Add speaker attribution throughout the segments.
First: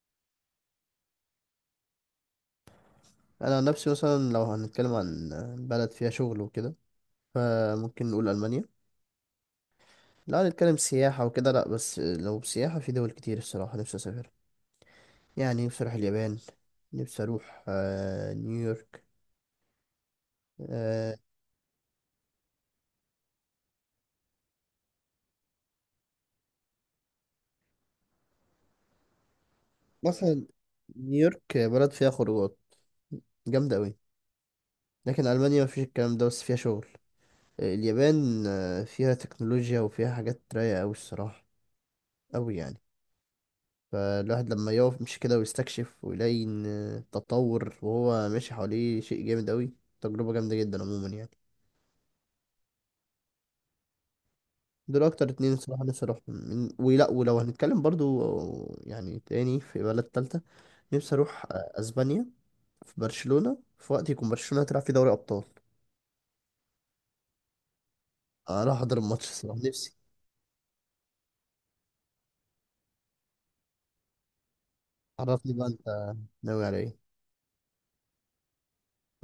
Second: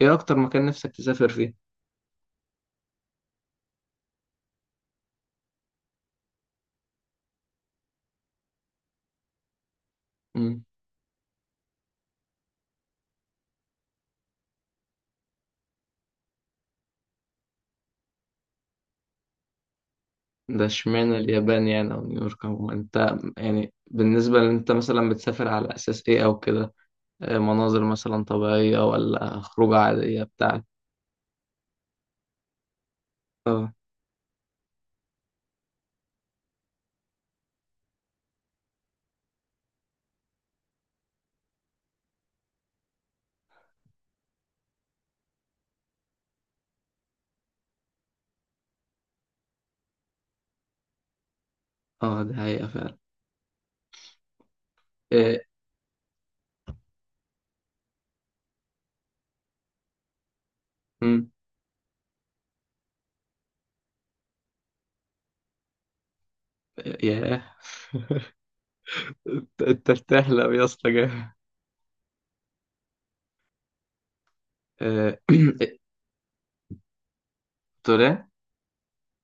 Speaker 1: ايه اكتر مكان نفسك تسافر فيه؟
Speaker 2: انا عن نفسي مثلا لو هنتكلم عن بلد فيها شغل وكده فممكن نقول المانيا. لو
Speaker 1: مم.
Speaker 2: هنتكلم سياحه وكده لا، بس لو سياحه في دول كتير الصراحه نفسي اسافر، يعني نفسي اروح اليابان. نفسي اروح نيويورك.
Speaker 1: ده
Speaker 2: آه،
Speaker 1: اشمعنى اليابان يعني او نيويورك؟ او انت يعني بالنسبة لان انت مثلا بتسافر على اساس ايه او كده؟ مناظر مثلا طبيعية ولا خروجة عادية
Speaker 2: مثلا
Speaker 1: بتاع؟
Speaker 2: نيويورك بلد فيها خروجات
Speaker 1: اه،
Speaker 2: جامده قوي، لكن المانيا مفيش الكلام ده بس فيها شغل. اليابان فيها تكنولوجيا وفيها حاجات رايقه قوي الصراحه، قوي يعني. فالواحد لما يقف مش كده ويستكشف ويلاقي إن التطور وهو ماشي حواليه شيء جامد أوي، تجربة جامدة جدا عموما يعني.
Speaker 1: اه، ده حقيقة فعلا.
Speaker 2: دول أكتر
Speaker 1: إيه.
Speaker 2: اتنين الصراحة نفسي أروحهم ولا، ولو هنتكلم برضو يعني تاني في بلد تالتة، نفسي
Speaker 1: مم.
Speaker 2: أروح أسبانيا في برشلونة في وقت يكون برشلونة تلعب في دوري أبطال،
Speaker 1: ياه!
Speaker 2: أروح أحضر الماتش الصراحة
Speaker 1: أنت
Speaker 2: نفسي.
Speaker 1: بتحلم يا اسطى جامد. آه،
Speaker 2: عرفني بقى أنت ناوي على إيه؟
Speaker 1: تقول ايه؟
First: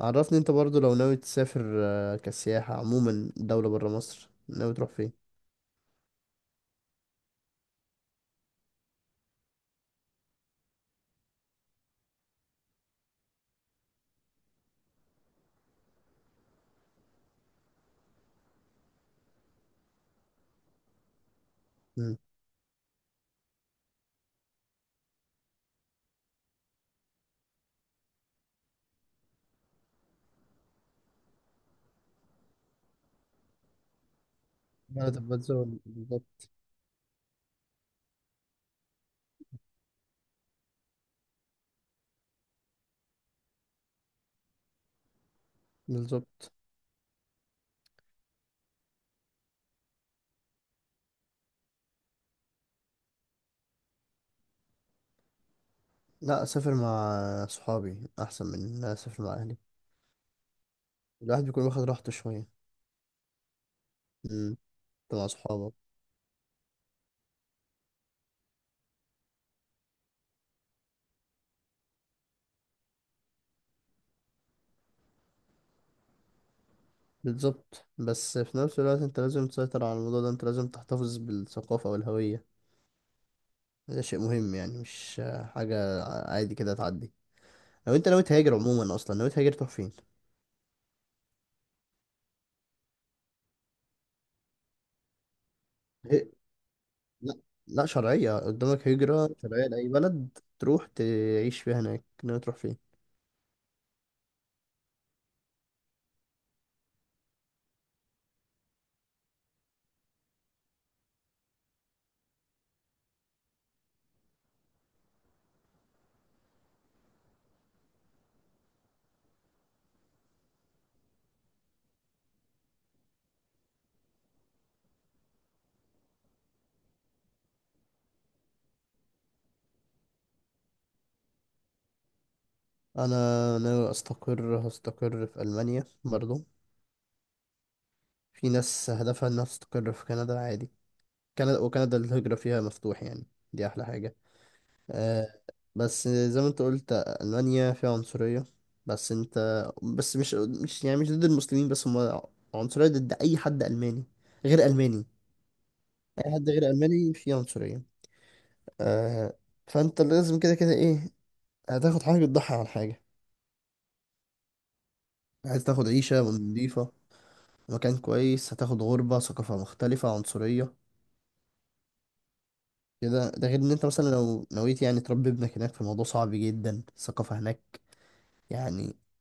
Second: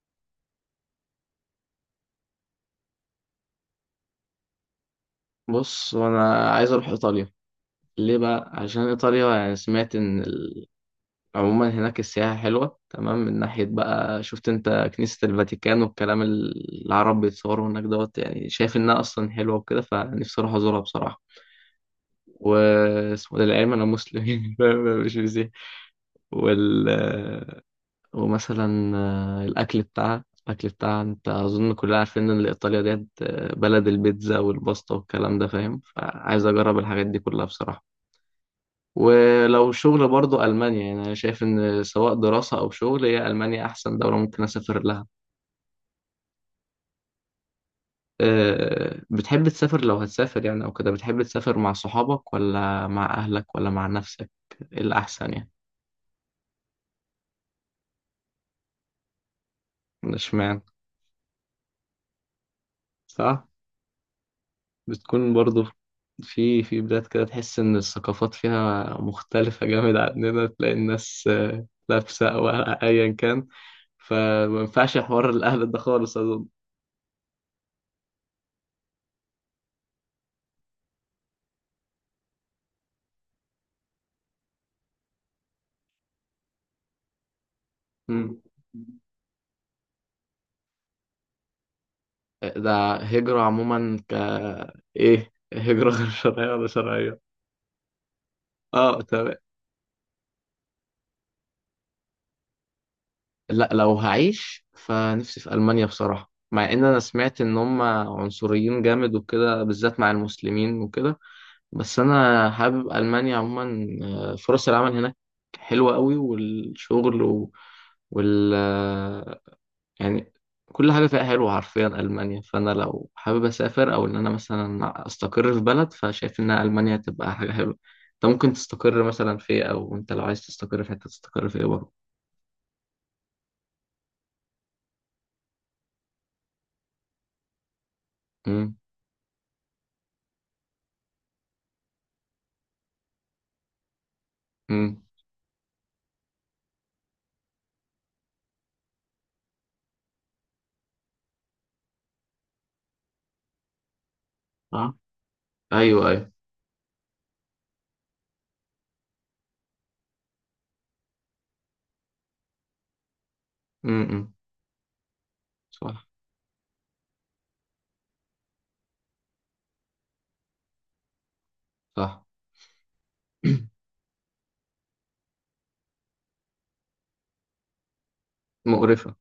Speaker 2: عرفني أنت برضو لو ناوي تسافر كسياحة عموما دولة برا مصر ناوي تروح فين؟
Speaker 1: بص، وانا عايز اروح ايطاليا. ليه بقى؟ عشان ايطاليا يعني سمعت ان عموما هناك السياحة حلوة تمام. من ناحية بقى شفت انت كنيسة الفاتيكان والكلام، العرب بيتصوروا هناك دوت، يعني شايف انها اصلا حلوة وكده، فنفسي اروح ازورها بصراحة.
Speaker 2: مم.
Speaker 1: واسمه ده العلم، انا مسلم مش مسيحي. وال ومثلا الاكل بتاعها، الاكل بتاعها، انت اظن كلنا عارفين ان ايطاليا ديت بلد البيتزا والباستا
Speaker 2: بلد
Speaker 1: والكلام ده، فاهم؟
Speaker 2: البلد
Speaker 1: فعايز اجرب الحاجات دي كلها بصراحة. ولو شغل برضو ألمانيا، يعني أنا شايف إن سواء دراسة أو شغل هي ألمانيا أحسن دولة ممكن أسافر لها.
Speaker 2: بالظبط.
Speaker 1: أه. بتحب تسافر لو هتسافر يعني أو كده، بتحب تسافر مع صحابك ولا مع أهلك ولا مع نفسك؟ إيه الأحسن يعني؟
Speaker 2: لا، اسافر مع صحابي احسن من ان أنا اسافر مع اهلي.
Speaker 1: اشمعنى؟
Speaker 2: الواحد بيكون واخد راحته شويه.
Speaker 1: صح.
Speaker 2: مم، انت مع
Speaker 1: بتكون برضو
Speaker 2: صحابك.
Speaker 1: في بلاد كده تحس إن الثقافات فيها مختلفة جامد عننا، تلاقي الناس لابسة أو أيا كان، فما ينفعش حوار الأهل ده خالص أظن.
Speaker 2: بالظبط، بس في نفس الوقت انت لازم تسيطر على الموضوع ده، انت لازم تحتفظ بالثقافه والهويه. ده شيء مهم يعني مش حاجه عادي كده تعدي. لو انت ناوي
Speaker 1: مم.
Speaker 2: تهاجر عموما اصلا ناوي تهاجر تروح فين؟
Speaker 1: ده هجرة عموما ايه، هجرة غير
Speaker 2: هي-
Speaker 1: شرعية ولا شرعية؟
Speaker 2: لا، لا شرعيه قدامك
Speaker 1: اه
Speaker 2: هجره
Speaker 1: تمام.
Speaker 2: شرعيه لاي بلد تروح تعيش فيها هناك، ناوي تروح فين؟
Speaker 1: لا لو هعيش فنفسي في ألمانيا بصراحة، مع ان انا سمعت ان هم عنصريين جامد وكده بالذات مع المسلمين وكده، بس انا حابب ألمانيا عموما. فرص العمل هناك حلوة قوي، والشغل وال يعني كل حاجة فيها حلوة حرفيا ألمانيا. فأنا لو حابب أسافر أو إن أنا مثلا أستقر في بلد، فشايف إن ألمانيا تبقى حاجة حلوة. أنت ممكن تستقر مثلا في إيه، أو أنت لو عايز تستقر في حتة تستقر في إيه برضه؟
Speaker 2: انا ناوي استقر، هستقر في المانيا برضو. في
Speaker 1: أمم،
Speaker 2: ناس هدفها انها تستقر في كندا عادي، كندا وكندا الهجرة فيها مفتوح يعني، دي احلى حاجة.
Speaker 1: أمم.
Speaker 2: آه، بس زي ما انت قلت ألمانيا فيها عنصرية، بس انت بس مش يعني مش ضد المسلمين، بس هم عنصرية ضد اي حد ألماني غير
Speaker 1: أه،
Speaker 2: ألماني،
Speaker 1: أيوه أيوه.
Speaker 2: اي حد غير ألماني فيه عنصرية. آه، فانت لازم كده كده ايه، هتاخد حاجة تضحي عن حاجة.
Speaker 1: أمم، أمم.
Speaker 2: عايز تاخد
Speaker 1: صح.
Speaker 2: عيشة نضيفة مكان كويس هتاخد غربة، ثقافة مختلفة، عنصرية
Speaker 1: صح.
Speaker 2: كده. ده غير ان انت مثلا لو نويت يعني تربي ابنك هناك، فالموضوع صعب جدا، الثقافة هناك يعني
Speaker 1: مقرفة.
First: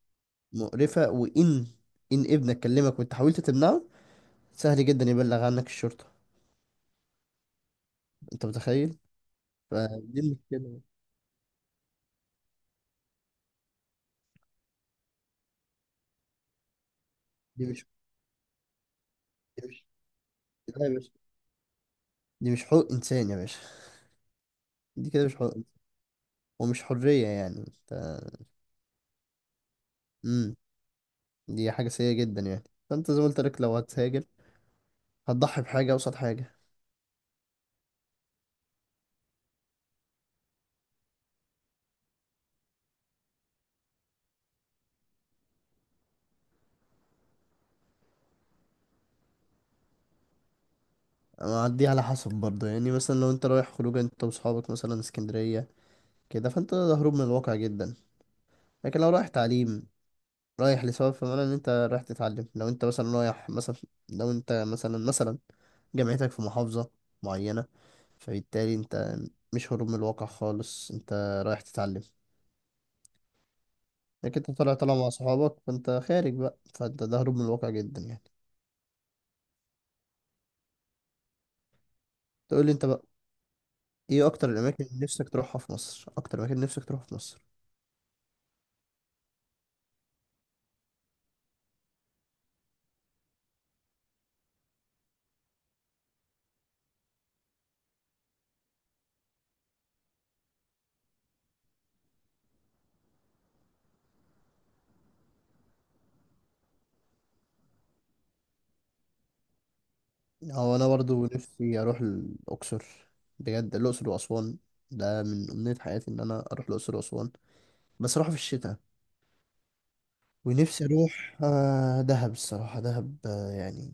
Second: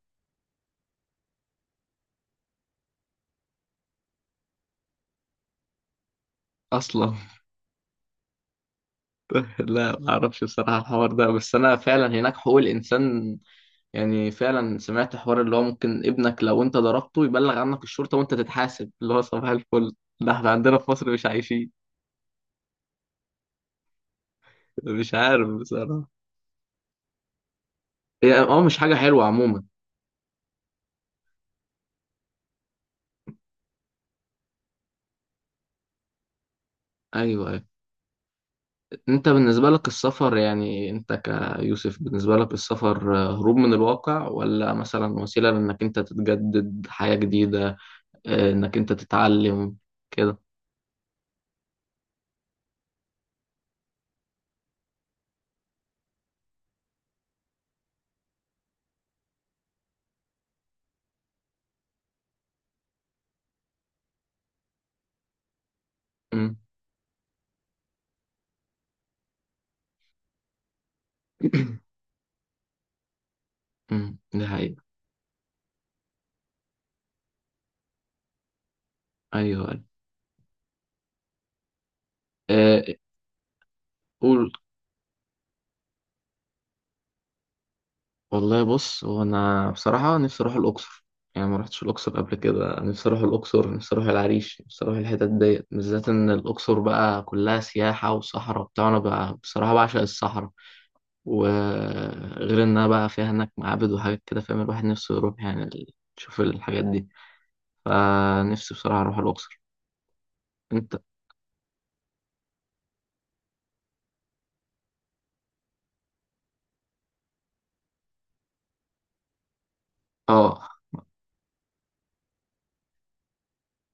Speaker 2: مقرفة. وان ابنك كلمك وانت حاولت تمنعه، سهل جدا يبلغ عنك الشرطة،
Speaker 1: أصلا.
Speaker 2: انت متخيل؟
Speaker 1: لا ما
Speaker 2: فدي
Speaker 1: أعرفش بصراحة
Speaker 2: المشكلة.
Speaker 1: الحوار ده، بس أنا فعلا هناك حقوق الإنسان يعني، فعلا سمعت حوار اللي هو ممكن ابنك لو انت ضربته يبلغ
Speaker 2: دي
Speaker 1: عنك
Speaker 2: مش
Speaker 1: الشرطة وانت تتحاسب، اللي هو صباح
Speaker 2: دي مش
Speaker 1: الفل. ده احنا عندنا
Speaker 2: لا يا
Speaker 1: في
Speaker 2: باشا،
Speaker 1: مصر مش عايشين.
Speaker 2: دي مش حقوق انسان يا باشا. دي
Speaker 1: مش
Speaker 2: كده مش
Speaker 1: عارف
Speaker 2: حقوق إنسان،
Speaker 1: بصراحة.
Speaker 2: ومش حرية يعني انت.
Speaker 1: هي اه مش حاجة حلوة عموما.
Speaker 2: امم، دي حاجة سيئة جدا يعني. فانت زي ما قلت لك لو هتهاجر هتضحي بحاجة قصاد حاجة.
Speaker 1: ايوه ايوه. انت بالنسبة لك السفر يعني، انت كيوسف بالنسبة لك السفر هروب من الواقع، ولا مثلا وسيلة لانك انت تتجدد حياة جديدة، انك انت تتعلم كده؟
Speaker 2: أما دي على حسب برضه يعني، مثلا لو انت رايح خروجه انت واصحابك مثلا اسكندرية كده، فانت هروب من الواقع جدا. لكن لو رايح تعليم، رايح لسبب، فمعنى ان انت رايح تتعلم. لو انت مثلا رايح مثلا لو انت مثلا مثلا جامعتك في
Speaker 1: امم
Speaker 2: محافظة معينة، فبالتالي انت مش هروب من الواقع خالص، انت رايح تتعلم. لكن
Speaker 1: ده
Speaker 2: انت طالع
Speaker 1: حقيقة.
Speaker 2: طالع مع صحابك فانت خارج بقى، فانت ده هروب من الواقع جدا يعني.
Speaker 1: ايوه ايوه.
Speaker 2: تقول لي
Speaker 1: آه،
Speaker 2: انت بقى، ايه اكتر
Speaker 1: قول.
Speaker 2: الاماكن اللي نفسك تروحها في مصر؟ اكتر مكان نفسك تروحه في مصر؟
Speaker 1: والله بص، هو انا بصراحه نفسي اروح الاقصر، يعني ما رحتش الاقصر قبل كده. نفسي اروح الاقصر، نفسي اروح العريش، نفسي اروح الحتت ديت، بالذات ان الاقصر بقى كلها سياحه وصحراء وبتاع، انا بقى بصراحه بعشق الصحراء. وغير انها بقى فيها هناك معابد وحاجات كده، فاهم؟ الواحد نفسه يروح يعني يشوف الحاجات دي، فنفسي بصراحه اروح الاقصر.
Speaker 2: هو انا
Speaker 1: انت
Speaker 2: برضو نفسي اروح الاقصر بجد، الاقصر واسوان، ده من امنية حياتي ان انا اروح الاقصر واسوان، بس اروح في الشتاء.
Speaker 1: اه
Speaker 2: ونفسي اروح دهب الصراحه، دهب يعني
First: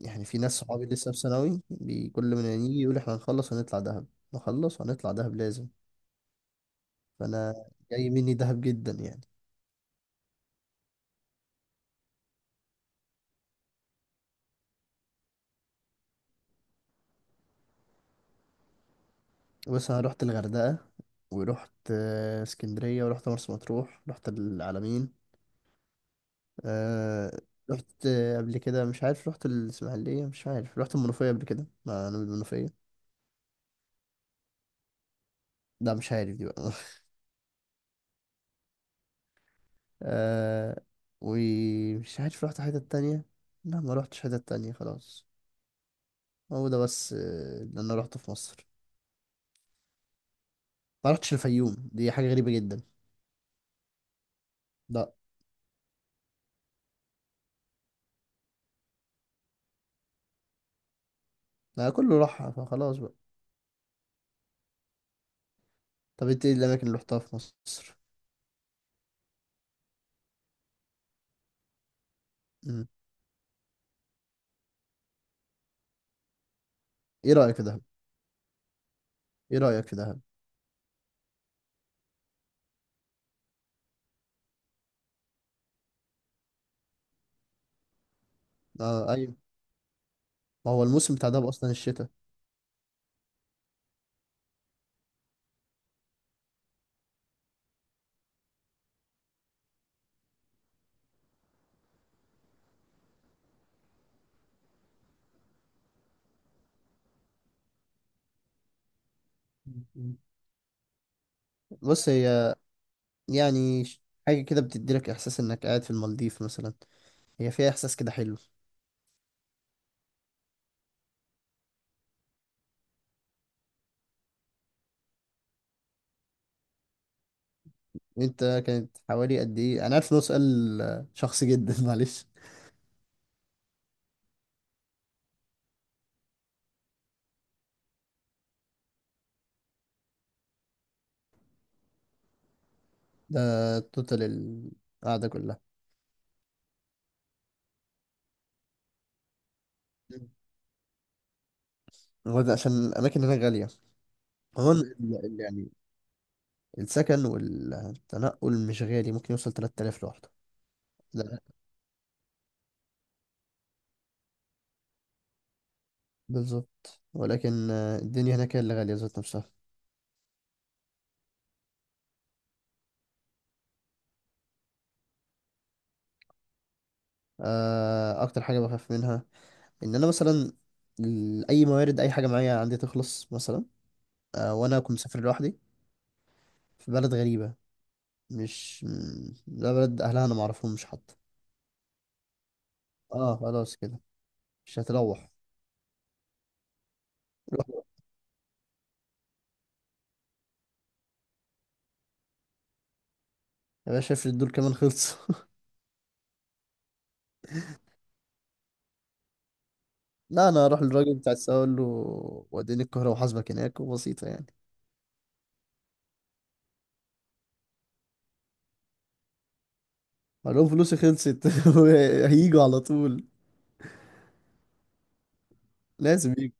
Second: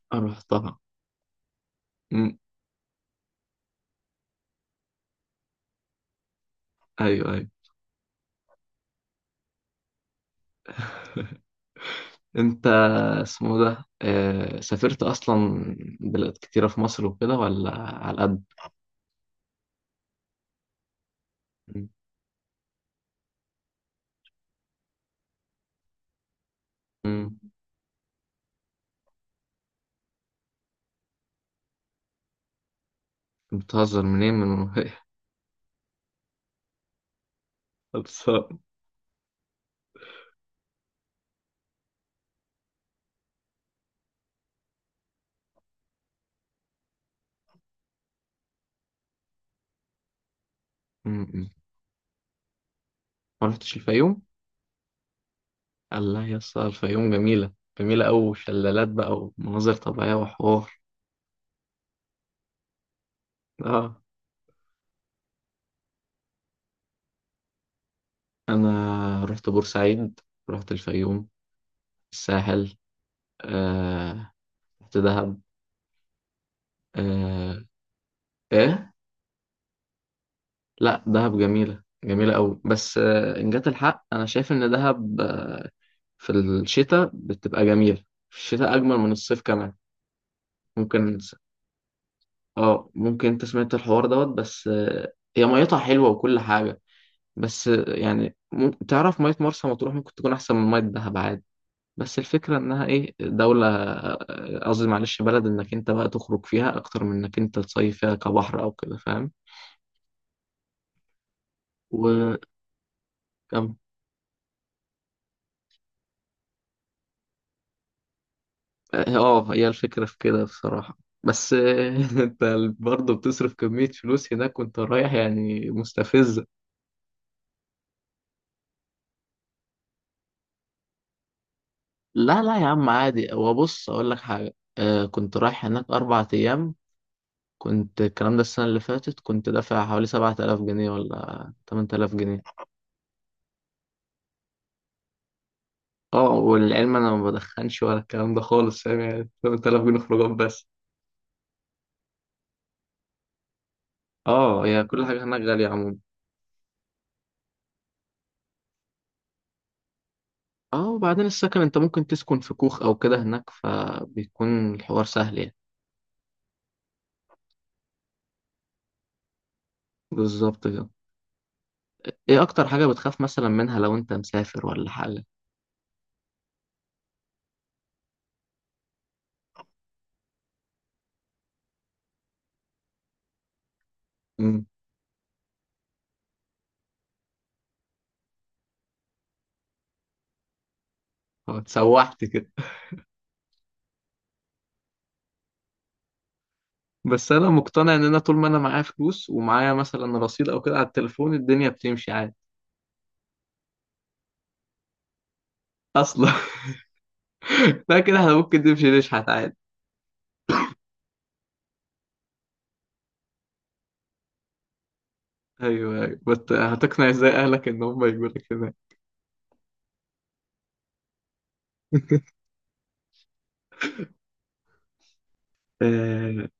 Speaker 2: يعني في ناس
Speaker 1: رحتها.
Speaker 2: صحابي لسه في ثانوي، كل
Speaker 1: أمم،
Speaker 2: ما يجي يقول احنا هنخلص هنطلع دهب، نخلص هنطلع دهب لازم.
Speaker 1: ايوه ايوه.
Speaker 2: فانا جاي مني دهب جدا يعني.
Speaker 1: انت اسمه ده سافرت اصلا بلاد كتيره في مصر وكده ولا على قد؟
Speaker 2: بس انا رحت الغردقه، ورحت اسكندريه، ورحت مرسى مطروح، رحت العلمين، آه
Speaker 1: مم.
Speaker 2: رحت قبل كده مش عارف، رحت الإسماعيلية، مش عارف رحت المنوفية قبل كده، مع أنا من المنوفية.
Speaker 1: بتهزر، منين من المنوفية؟
Speaker 2: لا مش عارف دي بقى.
Speaker 1: خلصان.
Speaker 2: آه ومش عارف رحت حتة تانية، لا ما رحتش حتة تانية خلاص. هو ده بس اللي أنا رحته في مصر. ما رحتش
Speaker 1: مم.
Speaker 2: الفيوم، دي حاجة غريبة جدا.
Speaker 1: ما رحتش الفيوم؟
Speaker 2: لا،
Speaker 1: الله يا اسطى، الفيوم جميلة، جميلة أوي، شلالات بقى ومناظر طبيعية وحوار.
Speaker 2: أنا كله راحها فخلاص بقى.
Speaker 1: اه.
Speaker 2: طب انت ايه الأماكن اللي رحتها في مصر؟
Speaker 1: أنا رحت بورسعيد، رحت الفيوم، الساحل.
Speaker 2: مم.
Speaker 1: آه. رحت دهب.
Speaker 2: ايه رأيك
Speaker 1: آه.
Speaker 2: في دهب؟
Speaker 1: إيه؟
Speaker 2: ايه رأيك في دهب؟
Speaker 1: لا دهب جميلة، جميلة أوي، بس آه، إن جات الحق أنا شايف إن دهب آه، في الشتاء بتبقى جميلة، في الشتاء أجمل
Speaker 2: آه
Speaker 1: من
Speaker 2: أيوة،
Speaker 1: الصيف كمان.
Speaker 2: ما هو الموسم
Speaker 1: ممكن.
Speaker 2: بتاع دهب أصلا الشتاء.
Speaker 1: اه ممكن. انت سمعت الحوار دوت، بس هي ميتها حلوة وكل حاجة، بس يعني تعرف مية مرسى مطروح ممكن تكون أحسن من مية دهب عادي. بس الفكرة إنها إيه، دولة قصدي معلش بلد، إنك أنت بقى تخرج فيها أكتر من إنك أنت تصيف فيها كبحر أو كده، فاهم؟
Speaker 2: مم. بص هي،
Speaker 1: وكم.
Speaker 2: يعني حاجة كده بتديلك إحساس إنك قاعد في المالديف مثلا، هي فيها إحساس كده حلو.
Speaker 1: اه هي الفكرة في كده بصراحة. بس أنت برضه بتصرف كمية فلوس هناك وأنت رايح يعني، مستفزة.
Speaker 2: أنت كانت حوالي قد إيه؟ أنا عارف إنه سؤال شخصي جدا معلش.
Speaker 1: لا لا يا عم عادي. هو بص أقول لك حاجة، كنت رايح هناك 4 أيام، كنت الكلام ده السنة اللي فاتت، كنت دافع حوالي 7000 جنيه ولا 8000 جنيه.
Speaker 2: ده توتال القعدة كلها؟
Speaker 1: اه والعلم أنا ما بدخنش ولا الكلام ده خالص، فاهم؟ يعني 8000 جنيه خروجات بس.
Speaker 2: هو ده عشان الأماكن هنا غالية.
Speaker 1: اه
Speaker 2: هو ال-
Speaker 1: هي كل حاجة
Speaker 2: ال- ال-
Speaker 1: هناك غالية
Speaker 2: يعني
Speaker 1: عموما.
Speaker 2: السكن والتنقل مش غالي ممكن يوصل 3000 لوحده.
Speaker 1: اه وبعدين
Speaker 2: لا،
Speaker 1: السكن انت ممكن تسكن في كوخ أو كده هناك، فبيكون الحوار سهل يعني.
Speaker 2: بالظبط، ولكن الدنيا هناك هي اللي غالية ذات نفسها.
Speaker 1: بالظبط كده. ايه أكتر حاجة بتخاف مثلا منها لو انت مسافر ولا حاجة؟
Speaker 2: أكتر حاجة بخاف منها إن أنا مثلا أي موارد أي حاجة معايا عندي تخلص مثلا،
Speaker 1: امم
Speaker 2: وانا كنت مسافر لوحدي في بلد غريبة، مش م- ده بلد اهلها انا معرفهمش حتى.
Speaker 1: اه اتسوحت كده.
Speaker 2: اه خلاص كده، مش هتروح.
Speaker 1: بس أنا
Speaker 2: روح بقى.
Speaker 1: مقتنع إن أنا طول ما أنا معايا فلوس ومعايا مثلا رصيد أو كده على التليفون الدنيا بتمشي عادي.
Speaker 2: يا باشا افرض دول كمان خلصوا؟
Speaker 1: أصلا. لا كده احنا ممكن نمشي نشحت عادي.
Speaker 2: لا انا هروح للراجل بتاع السواق اقول له وديني القاهرة وحاسبك هناك، وبسيطة يعني.
Speaker 1: ايوه ايوه بس هتقنع ازاي اهلك ان هم يجوا لك هناك؟
Speaker 2: اقول لهم فلوسي خلصت، هيجوا على طول، لازم
Speaker 1: آه،
Speaker 2: يجوا.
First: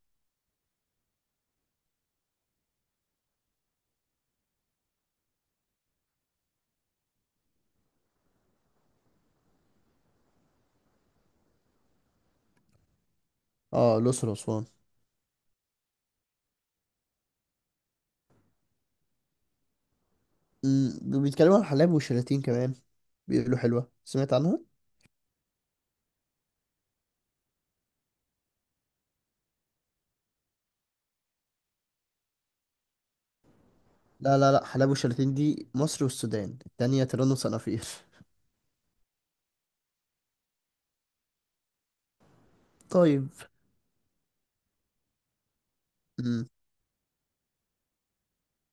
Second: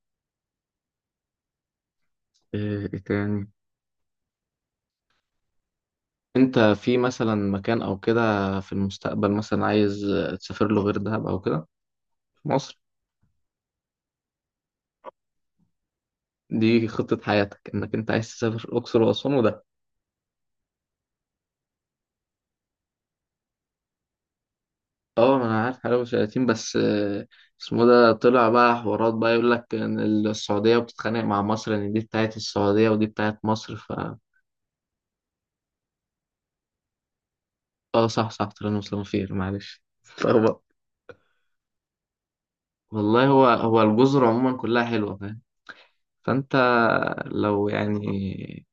Speaker 1: ايه تاني؟ انت في مثلا مكان او كده في المستقبل مثلا عايز تسافر له غير دهب او كده في مصر؟
Speaker 2: اه الاقصر واسوان.
Speaker 1: دي خطة حياتك انك انت عايز تسافر الاقصر واسوان وده؟
Speaker 2: بيتكلموا عن حلايب والشلاتين كمان، بيقولوا حلوة سمعت عنها.
Speaker 1: اه ما انا عارف حلاوة وشلاتين، بس اسمه ده طلع بقى حوارات، بقى يقول لك ان السعودية بتتخانق مع مصر، ان دي بتاعت السعودية ودي بتاعت مصر ف...
Speaker 2: لا لا لا، حلايب والشلاتين دي مصر والسودان، التانية تيران وصنافير.
Speaker 1: اه صح صح، طلعنا مسلمين فيه معلش. والله،
Speaker 2: طيب.
Speaker 1: هو الجزر عموما كلها حلوة، فاهم؟
Speaker 2: امم.
Speaker 1: فأنت لو يعني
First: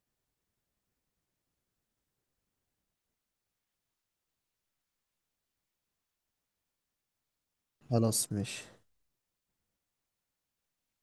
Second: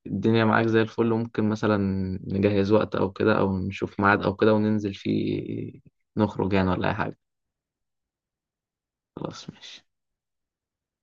Speaker 1: الدنيا معاك زي الفل، ممكن مثلا نجهز وقت أو كده أو نشوف ميعاد أو كده وننزل فيه، نخرج يعني ولا أي حاجة.
Speaker 2: خلاص ماشي.
Speaker 1: خلاص ماشي.